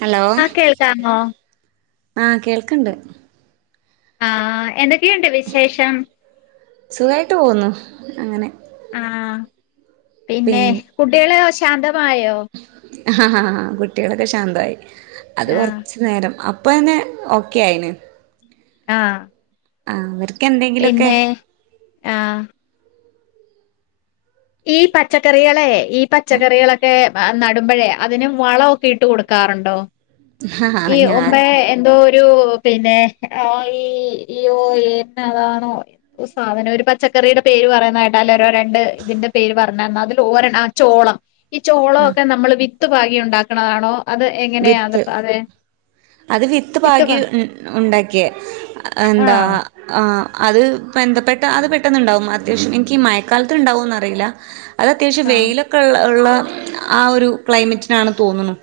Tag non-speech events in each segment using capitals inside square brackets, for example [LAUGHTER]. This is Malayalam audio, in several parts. ഹലോ ആഹ് കേൾക്കാമോ ആഹ കേൾക്കണ്ട് ആ എന്തൊക്കെയുണ്ട് വിശേഷം സുഖായിട്ട് പോകുന്നുു അങ്ങനെ ആ പിന്നെ പിൻ കുട്ടികളോ ശാന്തമായോ ആ കുട്ടികളൊക്കെ ശാന്തമായി അത് ആഹ് കൊറച്ച് എ നേരം അപ്പോം തന്നെ ഓക്കെയായി ണ് ആ ആ അവർക്ക് എന്തെങ്കിലുമൊക്കെ ആഹ ഈ പച്ചക്കറികളെ ഈ പച്ചക്കറികളൊക്കെ നടുമ്പഴേ അതിന് വളമൊക്കെ ഇട്ട് കൊടുക്കാറുണ്ടോ ഈ ആഹ് ഒമ്മ ഞാൻ എന്തോ ഒരു പിന്നെ [UNINTELLIGIBLE] എന്നതാണോ സാധനം ഒരു പച്ചക്കറിയുടെ പേര് പറയുന്നതായിട്ടാാല രോ രണ്ട് ഇതിന്റെ പേര് പറഞ്ഞന്ന അതിൽ ഓര ആ ചോളം ഈ ചോളമൊക്കെ നമ്മൾ വിത്ത് പാകി ഉണ്ടാക്കണതാണോ അത് എങ്ങനെയ അത വിത്ത് അതെ അത് വിത്ത് പാകി ഉണ്ടാക്കിയ എന്താ ആഹ് ആ അത് ബന്ധപ്പെട്ട അത് പെട്ടെന്നുണ്ടാവും അത്യാവശ്യം എനിക്ക് മഴക്കാലത്ത് ഉണ്ടാവോന്നറിയില്ല അത് അത്യാവശ്യം ആഹ് വെയിലൊക്കെ ഉള്ള ഉള്ള ആ ഒരു ക്ലൈമറ്റിനാണ് തോന്നുന്നു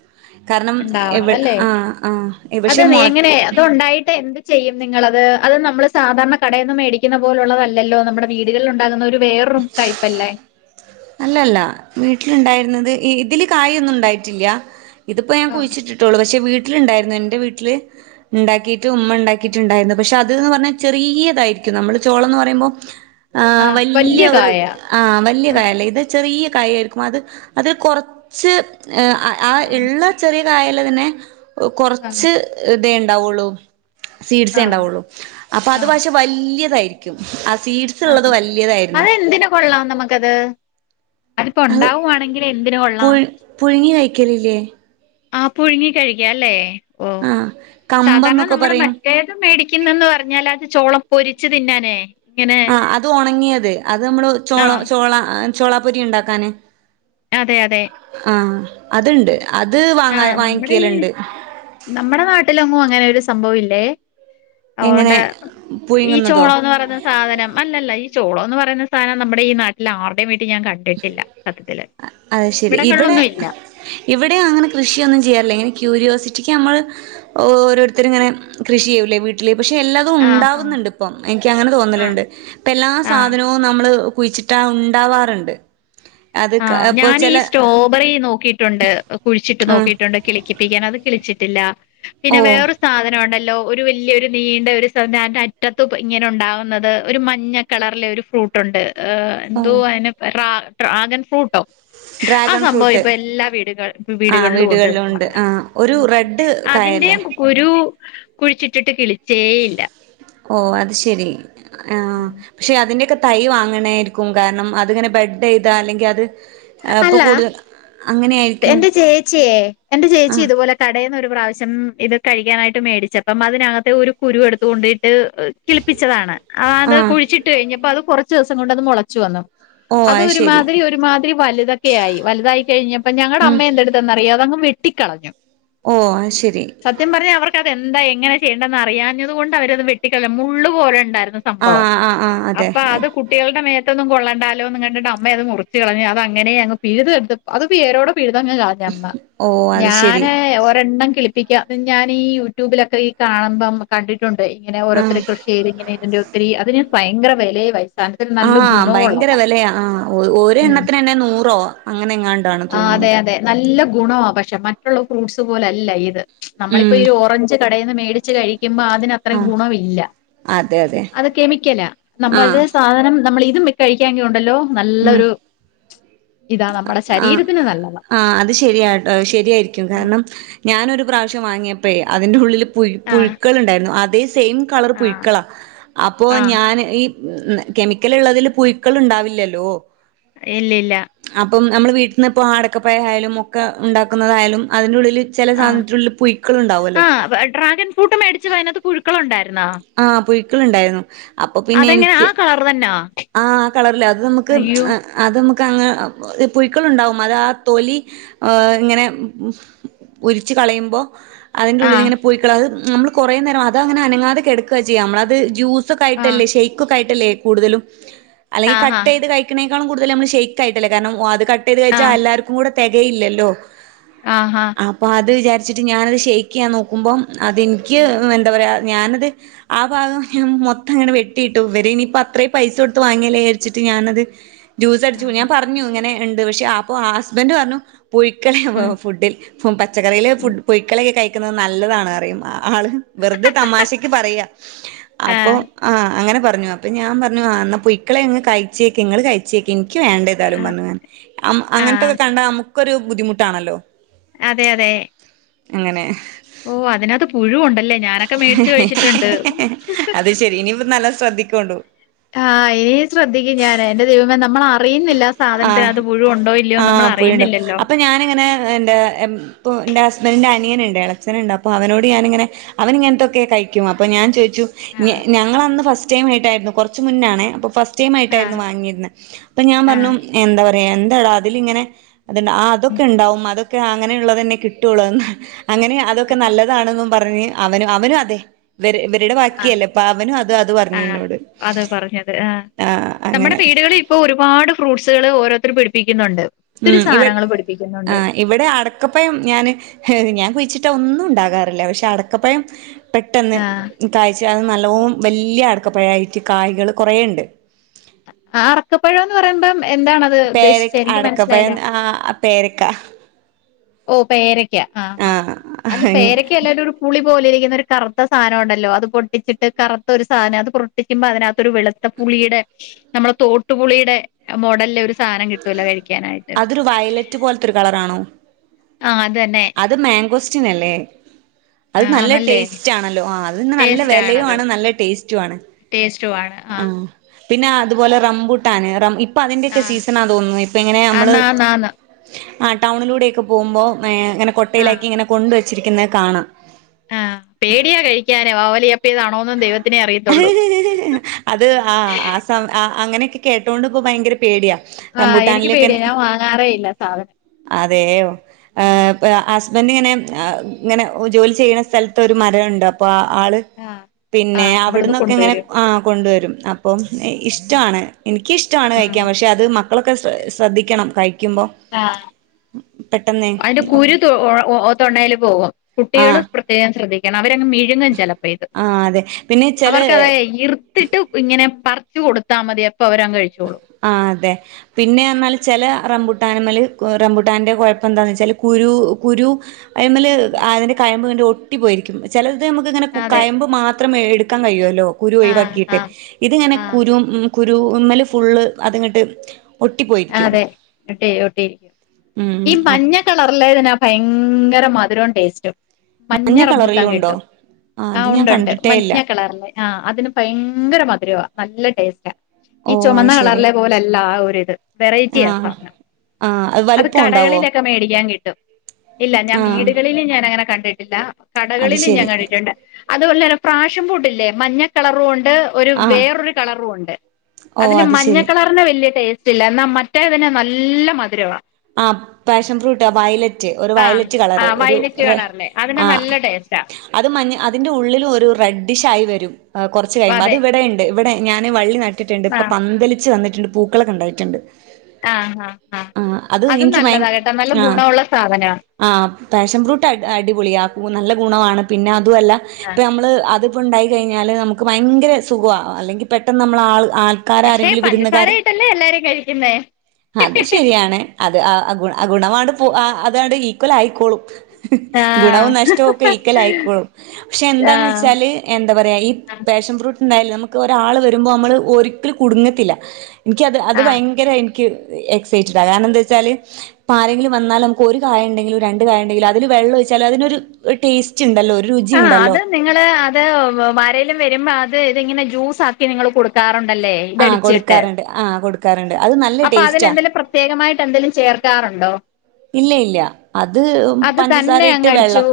കാരണം എവആ അത എങ്ങനെ അത് ഉണ്ടായിട്ട് എന്ത് ചെയ്യും നിങ്ങളത് അത് നമ്മള് സാധാരണ കടയിൽ നിന്നും മേടിക്കുന്ന പോലുള്ളതല്ലല്ലോ നമ്മുടെ വീടുകളിൽ ഉണ്ടാകുന്ന ഒരു വേറൊും ടൈപ്പല്ലേ അല്ലല്ല വീട്ടിലുണ്ടായിരുന്നത് ഇതില് കായൊന്നും ഉണ്ടായിട്ടില്ല ഇതിപ്പോ ഞാൻ ആഹ് കുഴിച്ചിട്ടിട്ടുള്ളൂ പക്ഷെ വീട്ടിലുണ്ടായിരുന്നു എൻ്റെ വീട്ടില് ഉണ്ടാക്കിയിട്ട് ഉമ്മ ഉണ്ടാക്കിയിട്ടുണ്ടായിരുന്നു പക്ഷെ അത എന്ന് പറഞ്ഞാൽ ചെറിയതായിരിക്കും നമ്മള് ചോളംന്ന് പറയുമ്പം ആ വല്യ ഒരു ആ വലിയ കായല്ലേ ഇത് ചെറിയ കായ ആയിരിക്കും അത് അതിൽ കൊറച്ച് ആ ആഹ് ഉള്ള ചെറിയ കായൽ തന്നെ ആഹ് കുറച്ച് ഇതേ ഉണ്ടാവുള്ളു സീഡ് ആഹ് സേണ്ടാവുള്ളൂ അപ്പൊ അത് ആഹ് വലിയതായിരിക്കും ആ സീഡ്സ് ഉള്ളത് വലിയതായിരിക്കും അതെന്തിന കൊള്ളാം നമുക്കത് അതിപ്പോ അത് ഉണ്ടാവുവാണെങ്കിൽ എന്തിനു കൊള്ളാം പുഴു പുഴുങ്ങി കഴിക്കലില്ലേ ആ പുഴുങ്ങി കഴിക്ക അല്ലേ ഓ ആഹ് സാധാരണ കമ്പംന്നൊക്കെ നമ്മള് പറയും മറ്റേ മേടിക്കുന്നന്ന് പറഞ്ഞാൽ അത് ചോളം പൊരിച്ച് തിന്നാനേ ഇങ്ങനെ ആ അത് ഉണങ്ങിയത് അത് നമ്മള് ആഹ് ചോളാപ്പൊരി ഉണ്ടാക്കാനെ അതെ അതെ ആഹ അത്ണ്ട് അത് ആഹ് വാങ്ങിക്കലുണ്ട് നമ്മുടെ നാട്ടിലൊങ്ങും അങ്ങനെ ഒരു സംഭവം ഇല്ലേ അതൊണ്ട് എങ്ങനെ ഈ പുഴുങ്ങുന്നതോ ചോളന്ന് പറയുന്നത് സാധനം അല്ല ഈ ചോളോ എന്ന് പറയുന്ന സാധനം നമ്മുടെ ഈ നാട്ടിൽ ആരുടെയും വീട്ടിൽ ഞാൻ കിട്ടില്ല സത്യത്തില് അത് ശരി ഇവിടെ ഇവിടങ്ങളൊന്നും ഇല്ല ഇവിടെ അങ്ങനെ കൃഷിയൊന്നും ചെയ്യാറില്ല. ഇങ്ങനെ ക്യൂരിയോസിറ്റിക്ക് നമ്മൽ ഓരോരുത്തർ ഇങ്ങനെ കൃഷി ചെയ്യൂലേ പക്ഷെ എല്ലാം ആഹ് ഉണ്ടാവുന്നുണ്ട് ഇപ്പ എനിക്ക്ങ്ങനെ ആഹ് തോന്നലണ്ട് എല്ലാ ആഹ് സാധനവും നമ്മള് കുഴിച്ചിട്ടാ ഉണ്ടാവാറുണ്ട്. അത് ക ആഹ ഇപ്പൊ ഞാൻ ഈ ചെല സ്ട്രോബെറി നോക്കിയിട്ടുണ്ട് കുഴിച്ചിട്ട് ആഹ് നോക്കിയിട്ടുണ്ട് കിളിപ്പിക്കാന അത് കിളിച്ചിട്ടില്ല ഓ പിന്നെ വേറൊരു സാധനം ഉണ്ടല്ലോ ഒരു വലിയ ഒരു നീണ്ട ഒരു സധനം അറ്റത്ത് ഇങ്ങനെ ഉണ്ടാകുന്നത് ഒരു മഞ്ഞ കളറിലെ ഒരു ഫ്രൂട്ട്ണ്ട് ഓ എന്തോ റഗൻ ഫ്രൂട്ടോ ആ ഡ്രാഗൺ സംഭവം ഫ്രൂട്ട് ഇപ്പൊ എല്ലാ ആഹ് വീടുകളിലും ഉണ്ട് വീടുകളിലുണ്ട് ആഹ് ഒരു റെഡ് കായല്ലേ അതിന്റെയും കുരു കുഴിച്ചിട്ടിട്ട് കിളിച്ചേയില്ല ഓ അത് ശെരി ആ പക്ഷെ അതിൻ്റെക്കെ തൈ വാങ്ങണായിരിക്കും കാരണം അത്ങ്ങനെ ബ്രെഡ് ചെയ്താ അല്ലെങ്കിൽ അത് ഇപ്പൊ അല്ല കൂടുതൽ അങ്ങനെയായിരിക്കും എന്റെ ചേച്ചിയേ ആഹ് ഇതുപോലെ കടയിൽന്ന ഒരു പ്രാവശ്യം ഇത് കഴിക്കാനായിട്ട് മേടിച്ച അപ്പം അതിനകത്തെ ഒരു കുരുവ എടുത്തു കൊണ്ടിട്ട് കിളിപ്പിച്ചതാണ് അത് ആഹ് കുഴിച്ചിട്ട് കഴിഞ്ഞപ്പോ അത് കുറച്ച് ദിവസം കൊണ്ട് അത് മുളച്ചു വന്നു ഓ അത് ശരി ഒരുമാതിരി വലുതൊക്കെ ആയി വലുതായി കഴിഞ്ഞപ്പ ഞങ്ങളുടെ ഉം അമ്മ എന്തെടുത്തന്നറിയോ അതങ് വെട്ടിക്കളഞ്ഞു ഓ ആ ശരി സത്യം പറഞ്ഞാൽ അവർക്കതെന്താ എങ്ങനെ ചെയ്യണ്ടെന്ന് അറിയഞ്ഞത് കൊണ്ട് അവരത് വെട്ടിക്കളഞു മുള്ള് പോലെ ഉണ്ടായിരുന്നു സംഭവം ആഹ് ആഹ് ആഹ് അതെ അപ്പൊ അത് കുട്ടികളുടെ മേത്തൊ ഒന്നും കൊള്ളണ്ടാലോന്ന് കണ്ടിട്ട് അമ്മയ അത് മുറിച്ച കളഞ്ഞു അങ്ങനെ അങ് പിഴുതെടുത്ത് അത് പേരോടെ പിഴുതങ് ഓ അത് ശരി ഞാന് ഒരെണ്ണം ഞാൻ ഈ യൂട്യൂബിലൊക്കെ ഈ കാണുമ്പം കണ്ടിട്ടുണ്ട് ഇങ്ങനെ ആഹ് ഓരോരു കൃഷിയിരി ഇങ്ങനെ ഇതിന്റെ അത് ഞാൻ ഭയങ്കര വിലയ ആഹ ഭയങ്കര വിലയാ ആ ഒരു ഉം എണ്ണത്തിന്ന്നെ നൂറോ അങ്ങനെങ്ങാ ആ അതെ നല്ല ഗുണമാണ് പക്ഷെ മറ്റുള്ള ഫ്രൂട്ട്സ് പോലല്ല ഇത് നമ്മളിപ്പോ ഉം ഓറഞ്ച് കടയിൽന്ന് മേടിച്ചച്ച് കഴിക്കുമ്പോ അതിനത്ര ആഹ് ഗുണമില്ല അതെ അതെ അത് കെമിക്കലാ നമ്മ ആഹ് അതി സാധനം നമ്മൾ ഇതും കഴിക്കാ ഉണ്ടല്ലോ ഉം നല്ലൊരു ഇതാ നമ്മുടെ ശരീരത്തിന് നല്ലതാണ്. ആ അത് ശരിയ ശരിയായിരിക്കും കാരണം ഞാനൊരു പ്രാവശ്യം വാങ്ങിയപ്പോ അതിന്റെറെ ഉള്ളിൽ ആഹ് പുഴുക്കൾ ഉണ്ടായിരുന്നു അതേ സെയിം കളർ പുഴുക്കളാ അപ്പോൾ ആഹ് ഞാൻ കെമിക്കൽ ഉള്ളതിൽ പുഴക്കൾ ഉണ്ടാവില്ലല്ലോ ഇല്ല ഇല്ല അപ്പം നമ്മൾ വീട്ടിൽ നിന്ന് ഇപ്പൊ ആടക്കപ്പഴ ആയാലും ഒക്കെ ഉണ്ടാക്കുന്നതായാലും അതിൻ്റെ ഉള്ളിൽ ചില സാധനത്തിലുള്ള പൊഴ്ക്കൽ ഉണ്ടാവുമല്ലോ ഡ്രാഗൻ കൂട്ടം മേടിച്ച് അതിനകത്ത് കുഴുക്കളുണ്ടായിരുന്നോ ആഹ് പുഴുക്കൾണ്ടായിരുന്നു അപ്പൊ പിന്നെ ഇങ്ങനെ ആ എനിക്ക് കളർ തന്നാ ആ ആ കളറല്ലേ അത് നമുക്ക് അത് നമുക്ക് അങ്ങ പുഴുക്കളുണ്ടാവും അതാ ആ തൊലി ആഹ് ഇങ്ങനെ ഉരിച്ച് കളയുമ്പോ അതിന്റെ ഉള്ളിൽ ആഹ് ഇങ്ങനെ പോയിക്ക അത് നമ്മള് കുറേ നേരം അങ്ങനെ അനങ്ങാതെക്കുക ചെയ്യാം നമ്മളത് ജ്യസ് ജൂസ് ഒക്കെ ആഹ് ആയിട്ടില്ലെ ഷെയ്ക്ക് ആയി കൂടുതലും അല്ലെങ്കിൽ ആഹാ കട്ട് ചെയ്ത് കഴി ക്കിനേക്കാും കൂടുതൽ നമ്മള് ഷെയ്ക്ക് ആയിട്ടല്ലേ കാരണം അത് കട്ട് ചെയ്ത് കഴിച്ചാൽ ആഹ് എല്ലർക്കും കൂടെ തികയില്ലല്ലോ ആഹ് ആഹ് അപ്പൊ അത് വിചാരിച്ചിട്ട് ഞാനത് ഷേക്ക് ചെയാൻ നോക്കുമ്പം അത് എനിക്ക് എന്താ പറയാ ഞാനത് ആ ഭാഗം ഞാൻ മൊത്തം ഇങ്ങനെ വെട്ടിയിട്ടു ഇവര് ഇനി ഇയിപ്പോ അത്രേയും പൈസ കൊടുത്ത് വാങ്ങിയല്ലേ വിചാരിച്ചിട്ട് ഞാനത് ജ്യൂസ് അടിച്ചു ആഹ് ആഹ് ഞാൻ പറഞ്ഞു ഇങ്ങനെ ഉണ്ട് പക്ഷെ അപ്പൊ ആ ഹസ്ബൻഡറ് പറഞ്ഞു പുഴുക്കളെ ഉം ഫുഡിൽ. ഈ പച്ചക്കറി ഉം പുഴുക്കളെ കഴി ക്കുന്നത് നല്ലതാണ് പറയും. ആള് വെറുതെ തമാശയ്ക്ക് പറയാ അപ്പൊ ആഹ് അങ്ങനെ പറഞ്ഞു അപ്പൊ ഞാൻ പറഞ്ഞു ആ പുയ്ക്കളെങ്ങ് കഴിച്ചേക്ക്. ഇങ്ങള് കഴി ച്ചേക്ക്. എനിക്ക് വേണ്ട ഏതായാലും, പറഞ്ഞു ഞാൻ. ആഹ് അങ്ങനത്തൊക്കെ കണ്ടാ നമുക്കൊരു ബുദ്ധിമുട്ടാണല്ലോ അതെ അതെ അങ്ങനെ ഓ അതിനകത്ത് പുഴു ഉണ്ടല്ലേ ഞാനൊക്കെ മേടിച്ച് കഴിച്ചിട്ടുണ്ട്. അത് ശരി ഇനിയിപ്പോൾ നല്ല ശ്രദ്ധിക്കോണ്ടു ആഹ് ഇനി ശ്രദ്ധിക്കും ഞാൻ. എന്റെ ദൈവമേ നമ്മള് അറിയുന്നില്ല ആഹ് ആഹ്. പുയുണ്ടാവും നമ്മളറിയുന്നില്ലല്ലോ. അപ്പൊ ഞാനിങ്ങനെ എന്റെ ഇപ്പോൾ എൻ്റെ ഹസ്ബൻഡൻ് അനിയനുണ്ട് ഇളയച്ചനുണ്ട്. അപ്പോൾ അവനോട് ഞാനിങ്ങനെ അവൻ ഇങ്ങനത്തൊക്കെ കഴിക്കും അപ്പൊ ഞാൻ ചോദിച്ചു ആഹ് ഞങ്ങള് അന്ന് ഫസ്റ്റ് ടൈം ആയിട്ടായിരുന്നു. കുറച്ച് മുന്നേ ആണേ. അപ്പോ ഫസ്റ്റ് ടൈം ആഹ് ആയിട്ടായിരുന്നു വാങ്ങിയിരുന്നത്. അപ്പൊ ഞാൻ ആഹ് പറഞ്ഞു. എന്താ പറയാ എന്താടാ അതിലിങ്ങനെ അ ഉം അതൊക്കെ ഉണ്ടാവും അതൊ അങ്ങനെയുള്ളതന്നെ കിട്ടുള്ളൂന്നു. അങ്ങനെ അതൊക്കെ നല്ല ഫ്രഷാണെന്നും പറഞ്ഞ് അവന് അവനും അതെ ഇവരുടെ ആഹ് ബാക്കിയല്ലേ അപ്പൊ അവനും അത് അത് പറഞ്ഞു എന്നോട് ആ ആഹ് നമ്മുടെ അങ്ങനെ വീടുകളിൽ ഇപ്പൊ ഒരുപാട് ഫ്രൂട്ട്സുകൾ ഓരോരുത്തരും പിടിപ്പിക്കുന്നുണ്ട് ഒത്തിരി ഉം ഇവ സാധനങ്ങൾ ആ പിടിപ്പിക്കുന്നുണ്ട്. ഇവിടെ അടക്കപ്പഴം ഞാൻ, ഞാൻ കുഴിച്ചിട്ടാ ഒന്നും ഉണ്ടാകാറില്ല. പക്ഷെ അടക്കപ്പഴം പെട്ടെന്ന് ആഹ് കായ്ച്ച. അത് നല്ലോണം, വലിയ അടക്കപ്പഴായിട്ട് കായ്കൾ കുറയുണ്ട് അടക്കപ്പഴം എന്ന് പറയുമ്പം എന്താണ് അത് പേരക്ക. അടക്കപ്പഴം. ഹ്ഹ് പേരക്ക ഓ പേരക്ക. ആ ആ അല്ല പേരക്ക അല്ലേല്ലും പുളി പോല ഇരിക്കുന്ന ഒരു കറുത്ത സാധനമാണല്ലോ. അത് പൊട്ടിച്ചിട്ട് കറുത്ത ഒരു സാധനം അത് പൊട്ടിച്ചുമ്പോ അതിനകത്തൊരു വെളുത്ത പുളിയുടെ, നമ്മളെ തോട്ടുപുളിയുടെ മോഡലില് ഒരു സാധനം കിട്ടുവല്ലോ. കഴിക്കാനായിട്ട് ഒരു വയലറ്റ് പോലത്തെ ഒരു കളറാണോ ആഹ് അത് തന്നെ അത് മാങ്കോസ്റ്റിനല്ലേ അത് ആഹ് നല്ല നല്ലേ ടേസ്റ്റ് ആണല്ലോ. ആ അതിന്ന് നല്ല ടേസ്റ്റ് വിലയും ആണ്. നല്ല ടേസ്റ്റും ആണ്. സ്റ്റുമാണ് ആഹ് പിന്നെ അതുപോലെ റംബൂട്ടാൻ ഇപ്പം അതിൻ്റെ ആഹ് സിസണാന്ന് തോന്നുന്നു. ഇപ്പം ഇങ്ങനെ നമ്മള് ആന്ന് ആന്ന് ആന്ന് ആ ടൗണിലൂടെ ഒക്കെ പോകുമ്പോളിങ്ങനെ ആഹ് കൊട്ടയിലാക്കി ഇങ്ങനെ കൊണ്ടുവെച്ചിരിക്കുന്നത് കാണാം ആഹ് പേടിയാ കഴിക്കാനേ. വാവൽ ചപ്പിയതാണോന്നും ദൈവത്തിനെ അറിയത്തുള്ളൂ അത് ആ ആ അങ്ങനെയൊക്കെ കേട്ടൊണ്ട് ഇപ്പോ ഭയങ്കര പേടിയാ. ആഹ് എനിക്ക് പേടിയ. റംബൂട്ടാനിലൊക്കെ ഞാൻ വാങ്ങാറേ ഇല്ല സാധനം അതെയോ ഉം ഹോ അസ് ഹസ്ബൻഡ് ഇങ്ങനെ. ഇങ്ങനെ ജോലി ചെയ്യുന്ന സ്ഥലത്ത് ഒരു മരമുണ്ട്. അപ്പോൾ ആ ആള് ആഹ് പിന്നെ ആഹ് അവിടുന്ന് അവിടന്നൊക്കെ ഇങ്ങനെ- കൊണ്ടുവരും ആഹ് കൊണ്ടുവരും അപ്പം ഇഷ്ടമാണ് എനിക്കിഷ്ടമാണ് ഉം കഴിക്കാൻ പക്ഷെ അത്- ഇത് മക്കളൊക്കെ ശ്രദ്ധിക്കണം കഴിക്കുമ്പോ ആഹ് പെട്ടെന്ന് അതിന്റെ കുരു തൊ ഒ - തൊണ്ടയിൽ പോകും കുട്ടികള് ആഹ് പ്രത്യേകം ശ്രദ്ധിക്കണം അവര് അങ്ങ് - വിഴുങ്ങും ചെലപ്പോ ഇത്‌ ആഹ് അതെ പിന്നെ അവർക്കതെ ചെല ഇറു - എടുത്തിട്ട് ഇങ്ങനെ പറിച്ച് കൊടുത്താൽ മതി അപ്പ അവര് കഴിച്ചോളും ആഹ് അതെ പിന്നെ എന്നാല് ചെല റംബുട്ടാനുമേല് റബുട്ടാന്റെ കൊഴപ്പം എന്താന്ന് വെച്ചാല് കുരു കുരു- അയിമേല് ഉം. അതിൻ്റെ കയമ്പ് കണ്ട് ഒട്ടിപ്പോയിരിക്കും ചിലത് നമുക്കിയിങ്ങനെ അതെ കയമ്പ് മാത്രം- മാത്രം എടുക്കാൻ കഴിയുമല്ലോ കുരു ആഹ് ഒഴിവാക്കിയിട്ട് ആഹ് ഇതിങ്ങനെ ആഹ് കുരു കുരു- ഫുള്ള് അതിങ്ങട്ട് ആഹ് അതെ ഒട്ട ഒട്ടിരിക്കും ഉം ഈ അപ് മഞ്ഞ- ഈ കളറിലെ ഇതിനാ ഭയങ്കര മധുരവും ടേസ്റ്റും മഞ്ഞ റബൂട്ടാൻ കളറിലും ഉണ്ടോ കിട്ടും അത് ആഹ് ഞാൻ ഒണ്ട് ഒണ്ട് കണ്ടിട്ടേ ഇല്ല മഞ്ഞ കളറിലെ ആഹ അതിന് ഭയങ്കര മധുരവാ നല്ല ടേസ്റ്റാ ഓ ഈ അത് ചൊമന്നാ ശരി കളറിലെ പോലല്ല ആ ഒരിത് വെറൈറ്റിയാ ആഹ് സാധനം ആഹ് അത് വലുപ്പം ഉണ്ടാവോ കടകളിലൊക്കെ മേടിക്കാൻ കിട്ടും ഇല്ല ഞാൻ ആഹ് വീടുകളിലും ഞാൻ അങ്ങനെ കണ്ടിട്ടില്ല അത് കടകളിലും ഞാൻ ശരി കണ്ടിട്ടുണ്ട് അത് ഒരു തരം പ്രാഷ്യം ബുട്ടില്ലേ മഞ്ഞ കളറുംയുണ്ട് - ഒരു ആഹ് വേറൊരു കളറുയുണ്ട് ഓ അതില് അത് മഞ്ഞ ശരി കളർ- വലിയ ടേസ്റ്റ് ഇല്ല എന്നാ മറ്റേയതിന് നല്ല മധുരമാ ആ പാഷൻ ഫ്രൂട്ട് വയല- ഒരു ആഹ് വയലറ്റ് കളറ് ആഹ് ഒരു വൈലറ്റ് റെ കളറിലെ അതിന് നല്ല ആഹ് ടേസ്റ്റാ അത് മഞ്ഞ് അതിന്റെ ഉള്ളില് ഒരു റെഡ് ഡിഷ് ആയി വരും കൊറച്ച് കഴിയുമ്പോ അത് അതെ ഇവിടെ ഇണ്ട - ഇവിടെ ഞാന് വള്ളി നട്ടിട്ടുണ്ട് ഇപ്പൊ ആഹ് പന്തലിച്ചു വന്നിട്ടുണ്ട് പൂക്കളൊക്കെ ഒണ്ടായിട്ടുണ്ട് ആഹ് ആഹ് ആഹ് അതും നല്ലതാ കേട്ടോ നല്ല ഗുണമുള്ള സാധനമാ ആഹ് പാഷൻ ഫ്രൂട്ട് അടിപൊളിയ നല്ല ഗുണമാണ് പിന്നെ അതുമല്ല ഇപ്പ ആഹ് നമ്മള് അത്- ഇപ്പ ഉണ്ടായി കഴിഞ്ഞാൽ നമുക്ക് ഭയങ്കര സുഖമാ അല്ലെങ്കിൽ പെട്ടെന്ന് നമ്മള് ആൾ ആ- ആൾക്കാര് പക്ഷെ ആരെങ്കിലും പഞ്ചസാര വിരുന്നുകാര് ഇട്ടല്ലേ എല്ലാരും കഴിക്കുന്നേ അത് ശരിയാണ് അത് ഗുണമാണ് അതങ്ങാട് ഈക്വൽ ആയിക്കോളും ആഹ് ഗുണവും നഷ്ടവും ഒക്കെ ഈക്വൽ ആയിക്കോളും പക്ഷെ എന്താന്ന് ആഹ് വെച്ചാല്- എന്താ പറയാ ഈ പാഷൻ ഫ്രൂട്ട് ഉണ്ടായാല് നമുക്ക് ഒരാള് വരുമ്പോ നമ്മള് ഒരിക്കലും കുടുങ്ങത്തില്ല എനിക്ക്ത് അത് ആഹ് ഭയങ്കര എനിക്ക് എക്സൈറ്റഡാണ് കാരണം എന്താ വെച്ചാല്- ഇപ്പ ആരെങ്കിലും വന്നാല് നമുക്ക് ഒരു കായ ഇണ്ടെങ്കിലും രണ്ട് കായ ഇണ്ടെങ്കിലും അതില് വെള്ളം ഒഴിച്ചാൽ അതിനൊരു ടേസ്റ്റ് ഇ ണ്ടല്ലോ ഒരു- ആഹ് രുചിയുണ്ടല്ലോ അത് നിങ്ങള് അത് ആരേലും വരുമ്പോ അത് ഇതിങ്ങനെ ജ്യൂസ് ആക്കി നിങ്ങള് കൊടുക്കാറുണ്ടല്ലേ ആഹ് ഇതടിച്ചിട്ട് കൊടുക്കാറുണ്ട് ആഹ് കൊടുക്കാറുണ്ട് അത് നല്ല അപ്പൊ ടേസ്റ്റാ അതിനെന്തേലും പ്രത്യേകമായിട്ട് എന്തേലും ചേർക്കാറുണ്ടോ ഇല്ല ഇല്ല അത് അത് തന്നെ അങ്ങ് പഞ്ചസാരയിട്ട് അടിച്ചു വെള്ളം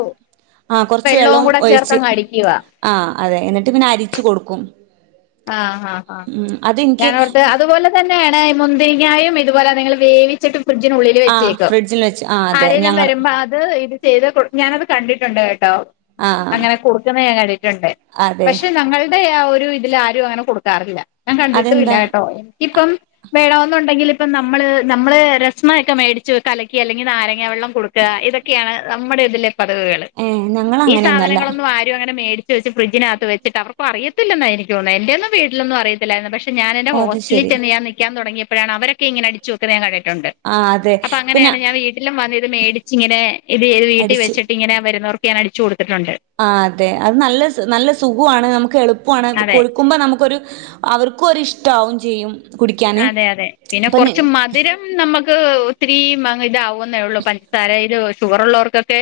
ആ കൊറച്ച് വെള്ളവും കൂടെ ഒഴിച്ച് ചേർത്തങ്ങ് അടിക്കുവാ ആഹ് അതെ എന്നിട്ട് പിന്നെ അരിച്ചു കൊടുക്കും ആഹ് ആഹ് ആഹ് ഉം അതെനിക്ക് ഞാൻ അവിടുത്തെ അതുപോലെ- തന്നെയാണ് മുന്തിരിങ്ങായും ഇതുപോലെ നിങ്ങള് വേവിച്ചിട്ട്- ഫ്രിഡ്ജിനുള്ളിൽ ആ വെച്ചേക്കും ഫ്രിഡ്ജിൽ വെച്ച് ആ അതെ ആരെലും ഞങ്ങൾ വരുമ്പോ അത് ഇത്- ചെയ്ത് കൊടുത്ത് ഞാനത് കണ്ടിട്ടുണ്ട് കേട്ടോ ആ അങ്ങനെ കൊടുക്കുന്നത് ഞാൻ കണ്ടിട്ടുണ്ട് അതെ പക്ഷെ ഞങ്ങളുടെ ആ ഒരു ഇതില് - ആരും അങ്ങനെ കൊടുക്കാറില്ല ഞാൻ കണ്ടിട്ടും ഇല്ല അതെന്താ കേട്ടോ ഇപ്പം - വേണമെന്നുണ്ടെങ്കിൽ ഇപ്പം നമ്മള് നമ്മള് രസ്മയൊക്കെ മേടിച്ച് കലക്കി അല്ലെങ്കിൽ നാരങ്ങ വെള്ളം കൊടുക്ക- ഇതൊക്കെയാണ് നമ്മുടെ ഇതിലെ പതിവുകള് ഏ ഈ ഞങ്ങളങ്ങനെയൊന്നല്ല സാധനങ്ങളൊന്നും ആരും അങ്ങനെ മേടി- വേടിച്ചു വച്ച് ഫ്രഡ്ജിനകത്ത് വച്ചിട്ട് അവർക്ക് അറിയത്തില്ലന്ന എനിക്ക് തോന്നുന്നേ എന്റെ ഒന്നും വീട്ടിലൊന്നും അറിയത്തില്ല - യി പക്ഷെ ഞാൻന്റെ ഓ അത് ഹോസ്റ്റലിൽ ശരി ചെന്ന് ഞൻ നിൽക്കാൻ തുടങ്ങിയപ്പോഴാണ് അവരക്കെ ഇങ്ങനെ അ ചൂക്കനൻ കണ്ടിട്ടുണ്ട് ആ അതെ അപ്പൊ ഇപ്പൊ ഞാ അങ്ങനെയാണങ്കി ഞാൻ വീട്ടിലും വന്ന ഇത് മേടിച്ച് ഇങ്ങനെ ഇത് ഇത് വീട്ടിൽ അടിച്ച് വെച്ചട്ടിങ്ങനെ വരുന്നവർക്ക് ഞാൻ അടിച്ചു കൊടുത്തിട്ടുണ്ട് ആഹ് അതെ അത് നല്ല നല്ല സുഖമാണ് നമുക്ക് എളുപ്പമാണ് അതെ ക്കുമ്പോം നമുക്കൊരു അവർക്കും ഒരി ഇഷ്ടമാവും ചെയ്യും കുടിക്കാന് അതെ അതെ പിന്നെ ഇപ്പൊ കുറച്ച് മധുരം നമുക്ക് ഒത്തിരി ഇതാവുന്നേ ഉള്ളൂ പഞ്ചസാരൽ ഷുഗർ ഉള്ളവർക്കൊക്കെ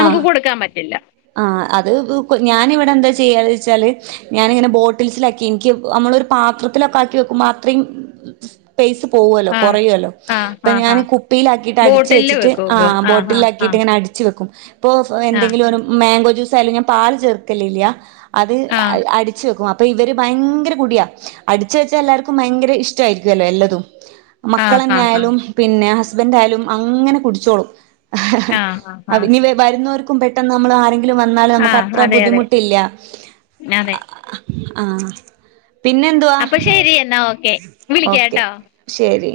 ആ കൊടുക്കാൻ പറ്റില്ല ആഹ് അത് ഞാന ഇവിടെ എന്താ ചെയ്യാന്ന് വെച്ചാല് ഞാാനിങ്ങനെ ബോട്ടിൽസിലാക്കി എനിക്ക് നമ്മളൊ ഒരു പാത്രത്തിലൊക്കെ ആക്കി വെക്കുമ്പ അത്രേയും പൈസ പോവല്ലോ ആ കൊറയൊല്ലോ ആ അപ്പ ആ ആ ഞാന് കുപ്പയിലാക്കിയിട്ട് അടിച്ചു ബോട്ടിലില് വെച്ചിട്ട് വെക്കുവോ ആഹ് ആ ആ ആ ബോട്ടിലാക്കിട്ട് ഇങ്ങനെ അടിച്ചു വെക്കും ഇപ്പൊ ആ എന്തെങ്കിലും ഒരു മാങ്കോ ജ്യൂസായാലും ഞാൻ പാല് ചേർക്കലില്ല അത് ആ അടിച്ച് വെക്കും അ അപ്പൊ ഇവര് ഭയങ്കര കുടിയാ അടിച് വെച്ചാൽ എല്ലാവർക്കും ഭയങ്കര ഇഷ്ടമായിരിക്കുമല്ലോ എല്ലാതും ആ ആ ആ മക്കളെന്നായാലും പിന്നെ ഹസ്ബൻഡ ആയാലും അങ്ങനെ കുടിച്ചോളും ആഹ് ആഹ് ആഹ് ഇനി വരുന്നൊർക്കും പെട്ടെന്ന് നമ്മൾ ആരേം രു വന്നാലും നമുക്ക് ആഹ് അത്ര അതെ അതെ ബുദ്ധിമുട്ടില്ല അതെ ആഹ് പിന്നെന്തുവാ അപ്പൊ ശരി എന്നാ ഓക്കെ ഓക്കെ വിളിക്കാട്ടോ ശരി